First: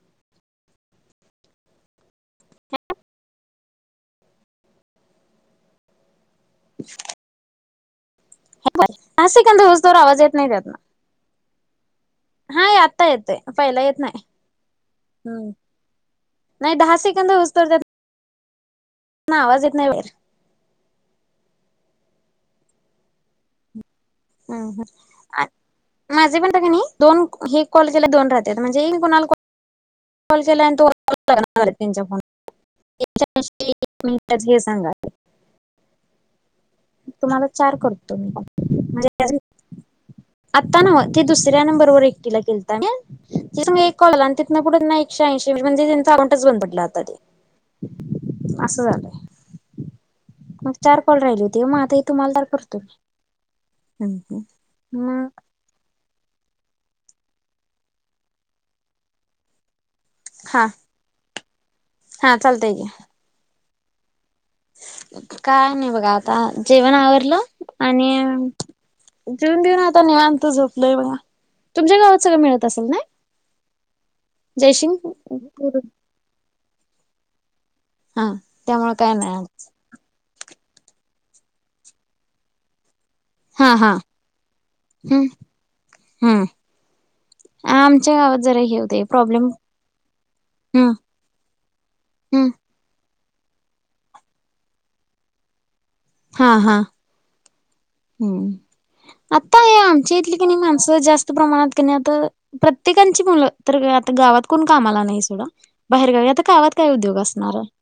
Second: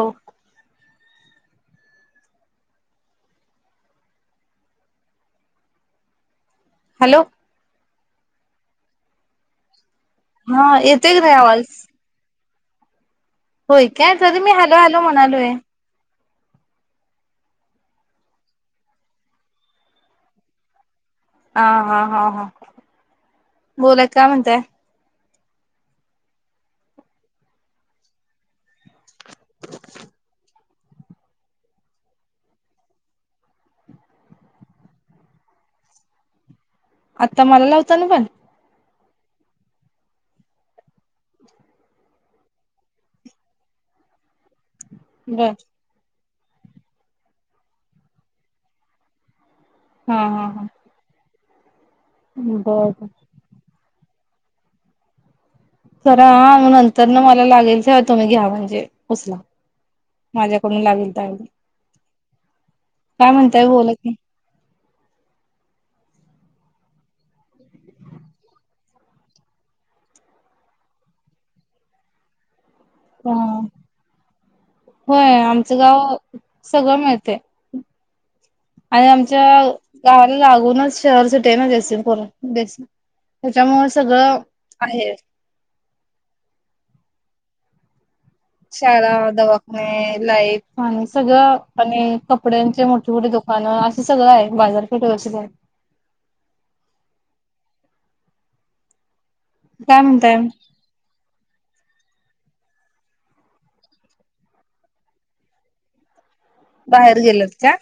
हो हॅलो असे कांद रोज दो आवाज येत नाही हा त्यातन येतेय क नाही आवाज हा आता येते होय काय तरी मी हॅलो हलो म्हणालो आहे नाही दहा सेकंद उचत आवाज येत नाही वेर ह हा हा हा बोलाय का हम् हम माझे पण का नाही दोन हे कॉलेजला दोन राहतात म्हणजे कोणाला कॉल केला आणि तूणार त्यांच्या फोन च्या मििटच हे सांगा आता तुम्हाला मला चार लावता ना करतो मी पण म्हणजे आत्ता नव ते दुसऱ्या नंबरवरर एकटीला केलतात तिथ कळलं आणि तिं पुढ नाही एकशे बर. ऐंशी म्हणजे त्यांचा अकाऊंटच बंद पडला होता ते असं झालंय हा हा मग चार पल राहिले होते मग आता हे तुम्हाला तर करतो बर बर मग जराा नंतर ना मला लागेल तुम्ही घ्या म्हणजे उचला मजा हा करून लागेल तर हा चालत आहे क काय म्हणताय बोलत नाही काय नाही बघा आता जेवण आवरलं आणि जेऊन घेऊन आता निवांत झोपलय बघा तुमच्या गावात सगळं मिळत असेल ना ह जयसिंग होय आमचं गाव सगळं मिळतेय हा त्यामुळे आणि काय नाही आमच्या गावाला लागूनच शहरसाठीट आहे ना जसीन बस हा हा आहे हम् हम्म आम गात जरा हे होते शाळा प्रॉब्लेम दवाखने लाईट हम्म खणी सगळं आणि हम्म कपड्यांचे मोठे मोठे दोक पण असं सगळं आहे बाजारपेठे व अस आहे. हा हा. हम्म आता हे काय आमच्या म्हणताय इथली क नाही माणसं जास्त प्रमाणात आता प्रत्येकांची मुलं तर आ गावात कोण कामाला नाही सोड बाहेरगावी आता काय का उद्योग बाहेर गेलत असणार का?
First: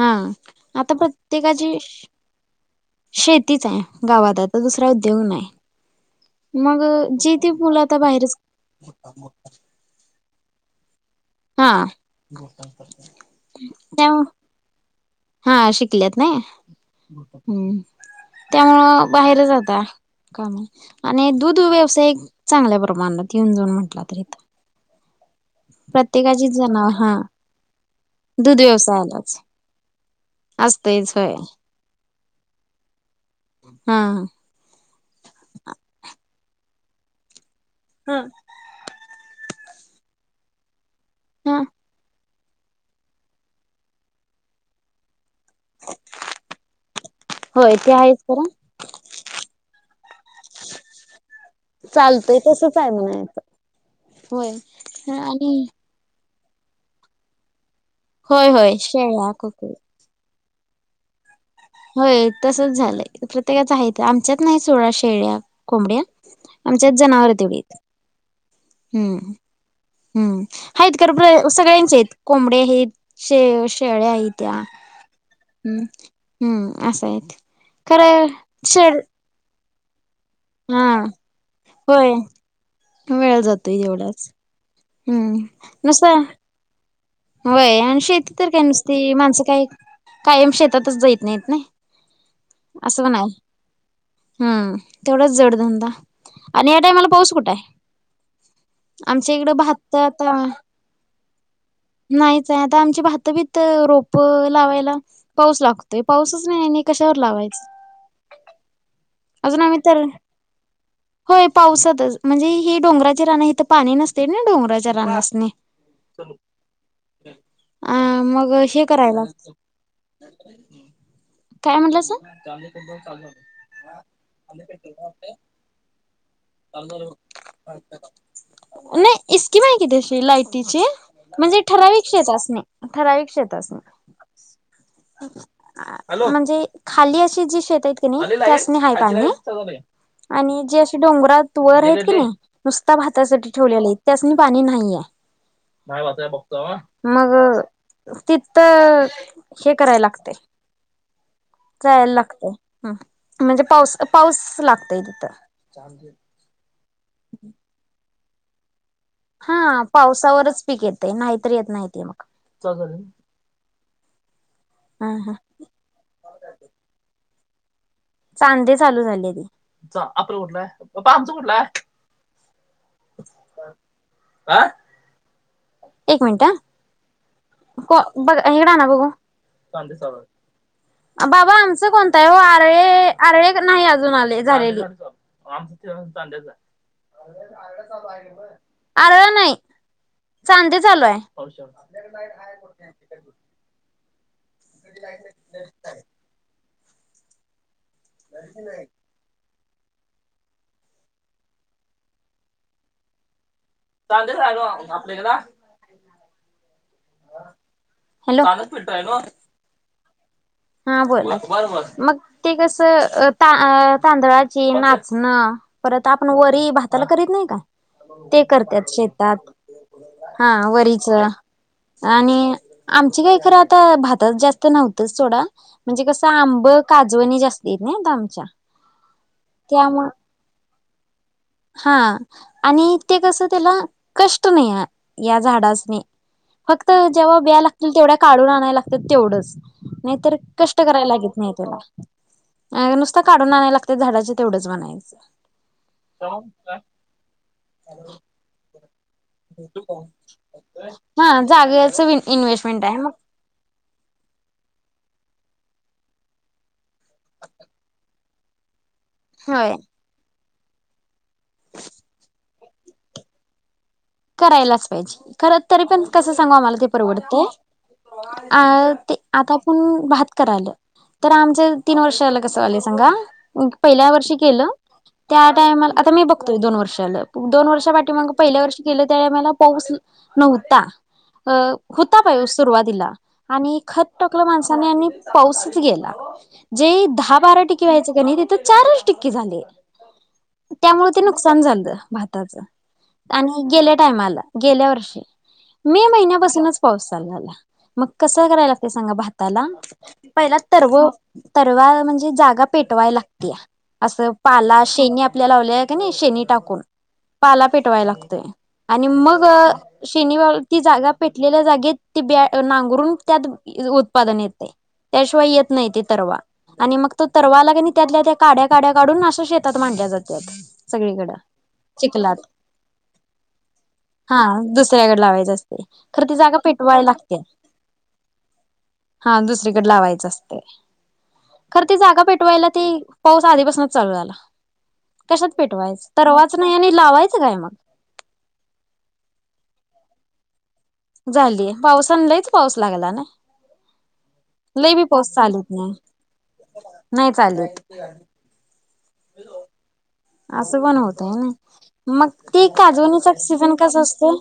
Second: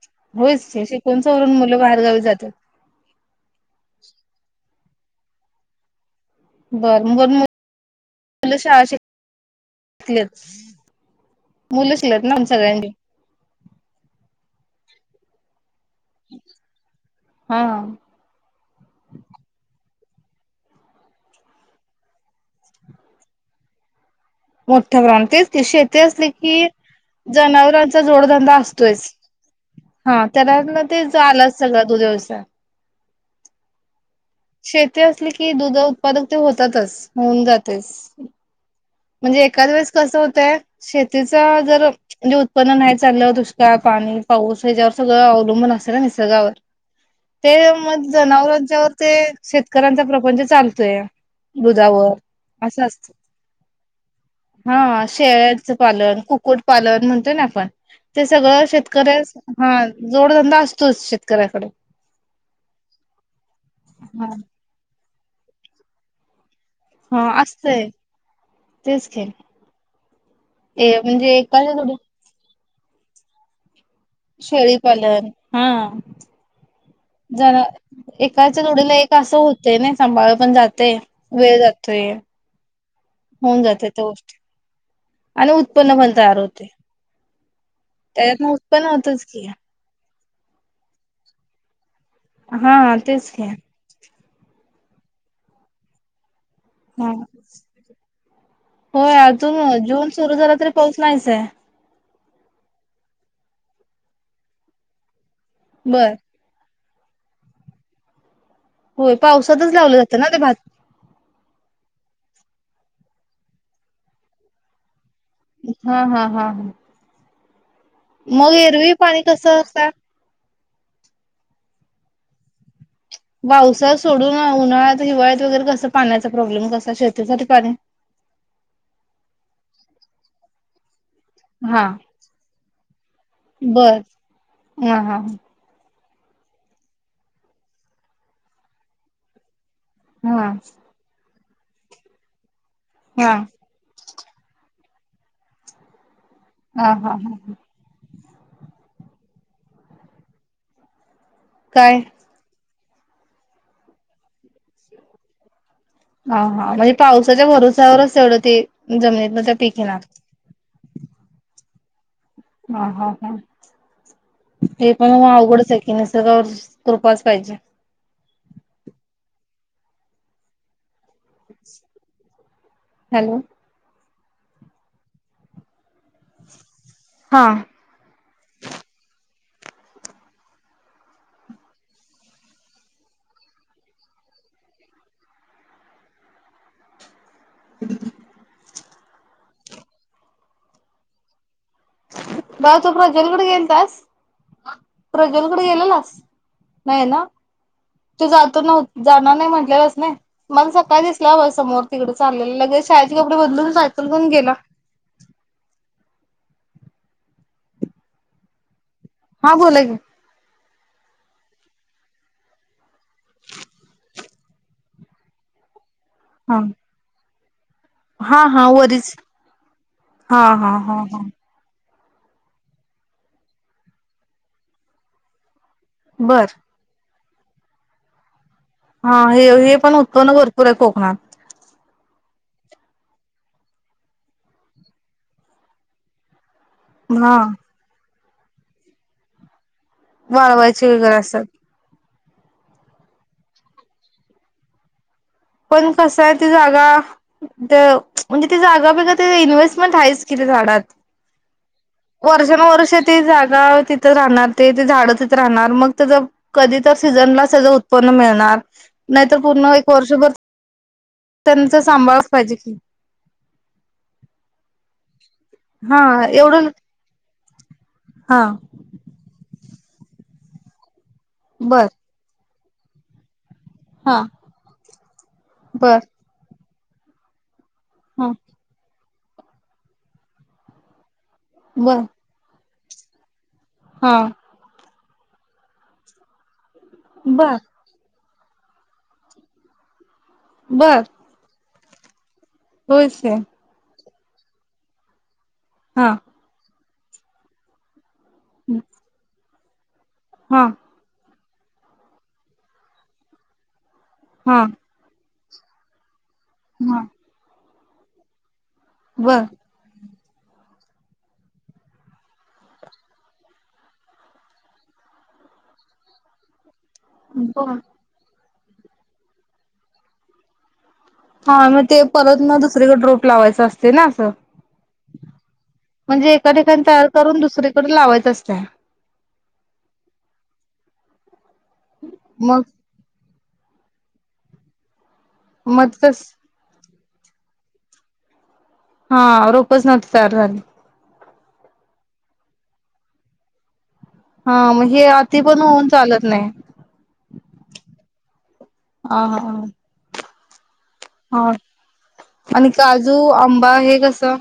हा होयच की आता शिकून सवरून प्रत्येकाचे मुलं बाहेरगावी जातात. शेतीच आहे गावात आता दुसरा उद्योग नाही मग बर जेथे मुलं फूलं आता बाहेरच. श हा मुलं शिलत ना आम सगळ्यांनी. त्या हा शिकल्यात नाही हा ह् त्यामुळं बाहेर जाता. काय म्ह आणि दूध व्यवसाय चांगल्या प्रमाणात येऊन जाऊन म्हटला तरी इथ मोठ्या प्रमाणातच त शेती असले की. जनाव हा जनावरांचा जोडधंदा दूध असतोच. व्यवसायालाच हा त्याला ते असतयच होय आलंच सगळ दो दिवसा हा. शेती असली की दुध उत्पादक ते होतातच होऊन जातेस. हा म्हणजे एखकाद वेळेस कसं होतय शेतीचा जर म्हणजे प् नाही चाललं दुष्काळ पाणी पाऊस याच्यावर सगळं अवलंबून असे ना निसर्गावर ते होय मग आहेच खरं जनावरांच्यावर ते शेतकऱ्यांचा प्रपंच चालतोय. बुदावर चालतंय तसच असं आहे असत. म्हणायचं होय आणि. शेळ्याचं पालन कुक्कुट पालन म्हणतोय ना आपण ते होय सगळं होय शेतकऱ्या शेळ्या कुकरी हा जोडधंदा असतोच. शेतकऱ्याकडे होय तसच झालंय प्रत्येकाच आहे हा आमच्यात नाही सोळा शेळ्या कोंबड्या आमच्याच हा जनावर तेवढ. असतंय तेच हम्म की हम्म ए आहेत म्हणजे का एकाच्या जोडी सगळ्या्यांचे आहेत. कोंबडे आहेत शे शेळे आहेत. त्या शेळीपालन हा हम्म हम्म असं आहेत जरा खरं एकाच्या जडीला शेड एक असं होत. ते नाही सांभाळ पण हा जाते वेळ जातोय. होय वेळ होऊन जातोय जाते त्या तेवढाच गोष्टी हम्म आणि उत्पन्न नुसता पण तयार होते. होय आणि शेती त्याच्यातन तर काय उत्पन्न नुसती होतच माणसं की काय. कायम शेतातच जायत नाहीत ना हा असंण. तेच की हम् तेवढाच जोडधंदा. आणि या टायमाला हा पाऊस कुठे आहे होय आमच्या इकड अजून भातत जून सुरू आता. झाला तरी पाऊस नाहीे. नाहीच आहे आता आमची भात भीत रोप लावायला पाऊस लागतोय बर पाऊसच. नाही कशावर लावायचं. होय पावसातच लावले तर जातं ना ते भात होय पावसातच म्हणजे ही डोंगराचे रान हथं पाणी नसते ना डोंगराचे राना असणे. हा हा हा हा. अ मग हे एरवी पाणी करायला. कसं असता काय म्हटलंच. पावसा सोडून उन्हाळ्यात हिवाळ्यात वगैरे कस पाण्याचा प्रॉब्लेम कसा शेतीसाठी पाणी. नाही इस्कीम आहे कितीशी लाइटीची. म्हणजे हा ठराविक शेत असणे ठराविक शेत असणे. बर हा हा म्हणजे खाली अशी जी शेत आहेत की नाही ती अस नाहीहा पाणी. हा आणि हा जे अे डोंगरात वर आहेत की नाही नुसता भातासाठी ठेवलेला आहेत. त्यासनी पाणी नाहीयघतो हा हा मग. हा तिथ हे करायला लागतय. काय जायला लागतय. ह् म्हणजे पाऊस पाऊस लागतय तिथं. हा, हा म्हणजे पावसाच्या भरसावरच तेवढं ते जम- हा पावसावरच पीक येते नाहीतरी येत नाहीती मग. ह ह हा. हे पण ह ह अवघडच आहे की नाही स कृपाच पाहिजे. चांदे चालू झाले त आपलंठ. पामच म्हुठला हॅलो हं. एक मिनटं हा. हा बघ हिकड आणा बघू - बाबा आमचं कोणत आहे ओ, आरवे आरवे नाही अजून आले, झालेली. [unintelligible] अराळ नाही, चांदे चालू आहे. बाळ तू प्रज्वल कडे गेलतास. प्रज्वल कडे गेलेलास. नाही ना, तो जातो नवत जाणार नाही म्हटलेलास नाही, मला सकाळी दिसला बा समोर तिकडे चाललेलं. लगेच शाळेचे कपडे बदलून जात. चांदे, [unintelligible] आपल्या इकडं. हॅलो. हा बोला की हा बोला मग ते कसं, ता तांदळाची नाचना. परत आपण हा वरी भाताला करीत नाही का? ते हा हा करत्यात वरीच शेतात, हा वरीच आणि, आमची काय खरं आता भाताच जास्त नव्हतंच सोडा. म्हणजे कसं बर आंब, काजवणी जास्ती हाइत नी आमच्या. हा. हे, हे पण त्यामुळं उत्पन्न भरपूर आहे कोकणात. हा, आणि ते कस, त्याला कष्ट नाही हाय. या झाडासनी. फक्त जेव्हा हा ब्या लागतील तेवढ्या काढून आणायला लागत्यात तेवढंच, नाहीतर कष्ट वाळवायची करायला वगैरे लागीत असतात नाही त्याला, नुसत काढून आणायला लागतय झाडाच तेवढंच म्हणायचं. पण कसं हाय ती जागा म्हणजे ती जागा बिगा ते इन्व्हेस्टमेंट हायच की. तिथ झाडात, हा जागेच वर्षण इन्व्हेस्टमेंट वर्ष आहे मग ती जागा. तिथ राहणार, ते झाडं तिथ राहणार मग त्यां कधी तर सीझनला त्या उत्पन्न मिळणार, नाहीतर पूर्ण होय एक वर्षभर त्यांच सांभाळच पाहिजे की करायलाच पाहिजे. खरं तरी हा पण कसं सांगू एवढं आम्हाला ते परवडतय हा अ ते आता आपण भात करायलो, तर आमचं बर तीन वर्षा झाल कसं व्हालय सांगा. पहिल्या हा वर्षी केलं, त्या टायमाला, बर आता मी बघतोय दोन वर्ष झाल. दोन वर्षा पा हा पाठीमागं, पहिल्या वर्षी केलं त्या टायमाला पाऊस नव्हता, बर हुता. पाऊस सुरुवातीला आणि खत हा टाकलं माणसानी आणि पाऊसच गेला. जे दहा बर बारा टिके व्हायचे काय नाही तिथ चारच टिके झाले. त्यामुळे ते नुकसान झालं भाताचं. हो [unintelligible] आणि गेल्या टायमाला गेल्या वर्षी मे हा महिन्यापासूनच पाऊस चालु झाला. मग कसं करायला लागतय सांगा भाताला, पहिला हा तरव तरवा म्हणजे जागा पेटवाय लागत्या अस हा पाला. शेनी आपल्या लावल्या किनी शेनी टाकून, हा पाला पेटवाय लागतय. आणि मग बर शेनी ती जागा पेटलेल्या जागेत ती ब नांगरून त्यात उत्पादन येतय. त्याशिवाय येत नाही ते तरवा आणि मग तो तरवा ला क बर नाही त्यातल्या त्या काड्या काड्या काढून असं शेतात मांडल्या जातात. सगळीकडं हा मग ते चिखलात परत ना दुसरीकडे रोप लावायचं असत. ना असं हा दुसऱ्याकडे लावायच असते खरं म्हणजे ती एका जागा ठिकाणी पेटवायला तयार लागते करून दुसरीकड लावायचं असतय. हा दुसरीकडे लावायचं असतय खरं ते जागा मग पेटवायला ती पाऊस आधीपासूनच चालू झाला, कशात मग पेटवायचं तस तरवाचं नाही आणि लावायचं काय मग. हा रोपच नव्हती तयार झाली. झालीय पावसाला तर पाऊस लागला ना. हा मग लई बी हे पाऊस आधी पण चालत होऊन नाही चालत नाही. नाही चालत. ह हा ह. असं पण होत आहे ना मग ती आणि काजू काजवनीचि पण आंबा हे कसं असतं.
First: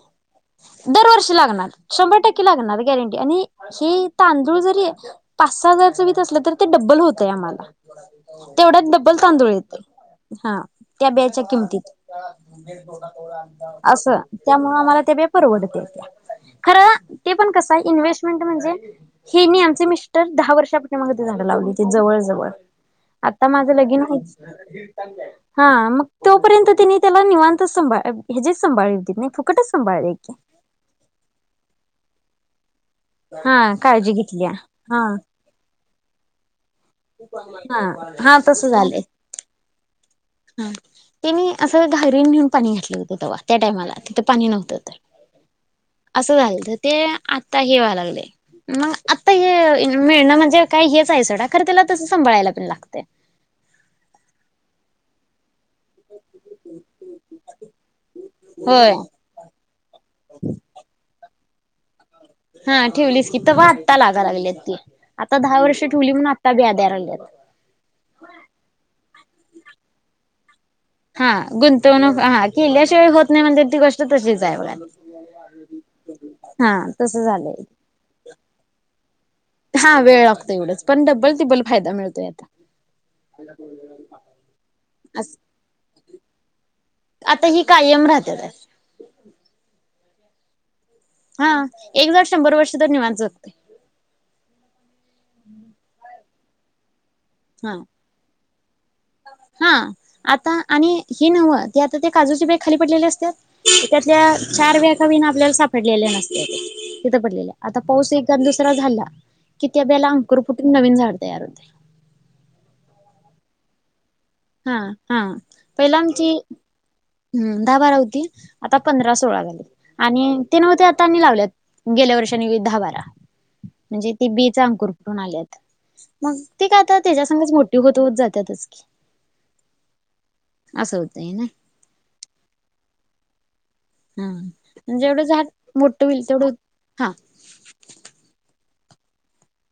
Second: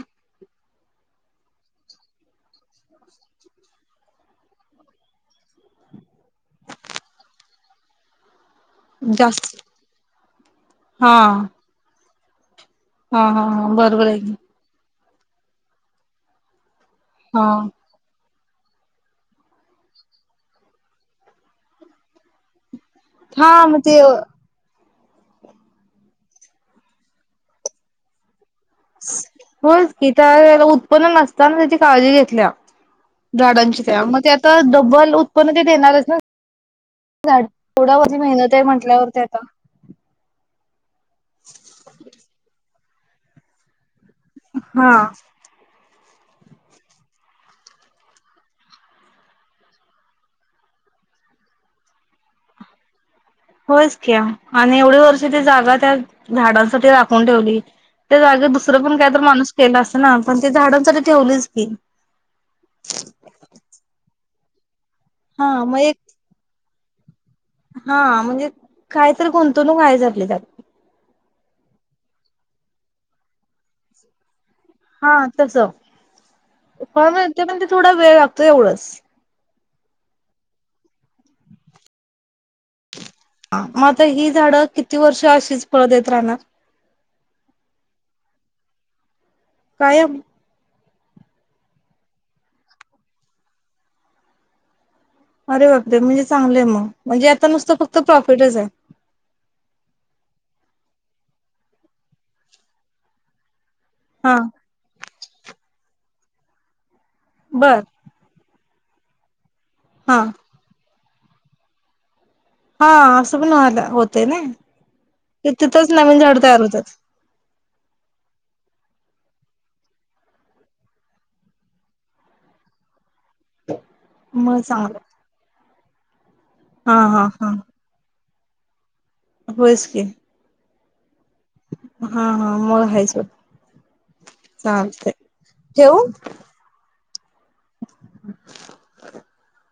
दरवर्षी लागणार शंभर टक्के लागणार गॅरंटी आणि हे तांदूळ जरी पाच सहा हजारचं वीध असलं तर ते डबल होतंय आम्हाला तेवढ्या डबबल तांदूळ जास्त येते हा त्या हा ब हा हा हा बरोबर असं आहे की त्या आ्हाला पेरड खर हा पण क इन्व् म्हणजे हे आमचे मिस्टर दहा वर्षाप ते झाड लावली जवळ जवळ आता हा माझं मग ते लगिन हा मग तोपर्यंत तिने त्याला निवांतच सांभळ ह्याजेच सांभाळ देत नाही फुकटच होयच सांभाळले की त्या उत्पन्न नसताना त्याची काळजी घेतल्या हा झाडांची त्या काळजी मग घेतल्या आता हा डबल पण ते देणारच ना हा थोडा मधी हा मेहनत आहे म्हटल्यावर त्यात तेनी असं घारीन नेऊन पाणी घातलं होतं तेव्हा त्या टायमाला तिथं पाणी नव्हतं हा तर असं झालं तर ते आता हेवा लागले मग आता हे मिळणं म्हणजे काही हेच आहे संडा खरं त्याला तस सांभाळायला पण लागते होच क्या आणि एवढे वर्ष ते जागा झाडांसाठी राखून ठेवली जाग दुसर होय पण काय माणूस केलं अस ना पण त झाडांसाठी ठेवलीच की हा ठेवलीस की ते आत्ता लागा लागलीत ती आता हा दहा मग वर्ष एक ठेवली म्हणून आत्ता ब्या द्याय लागल्यात हा म्हणजे कायत गुंतवणूक आहे झाातली त्या हा गुंतवणूक हा केल्ल्याशिवाय होत नाही म्हणे ती गोष्ट तशीच आहे बघा हा तस हा पण तसं ते म्हण झालंय ते थोडा वेळ लागतो एवढंच हा वेळ लागतो एवढंच पण बल ति्बल फायदा मिळतोय आता हा मग आता ही झाडं किती वर्ष अशीच पळ देत राहणार आता ही कायम राहते आहे काय हा एक जर शंभर वर्ष तर निवच जगते अरे बापरे म्हणजे चांगले आहे मग म्हणजे आता नुसतं हा फक्त प्रॉफिटच आहे हा आता आणि हे नवं ते आता ते काजूचे बॅग खाली पडलेले असतात त्यातल्या हा चार व्याखावीना आपल्याला सापडलेले नसते तिथं पडलेल्या आता बर पाऊस एक दुसरा झाला कि त्याब्याला हा अंकूर फुटून नवीन झाड तयार होते हा असं पणला होतं ना हा हा तिथंच नवीन झाड तयार होतात हम् दहा बारा होती आता पंधरा सोळा झाली आणि ते नव ते आता त्यांनी लावल्यात गेल्या वर्षानी दहा बारा म्हणजे ती बीच मग अंकूर चांगलं कुठून आलीत मग ते का हा आता हा त्याच्यासगच मोटिव होत होत जातातच की होच के अस अस होतेय ना हा हा म खयच हा जेवढं झाड ठेवू मोठं होईल तेवढं हा [inaudible]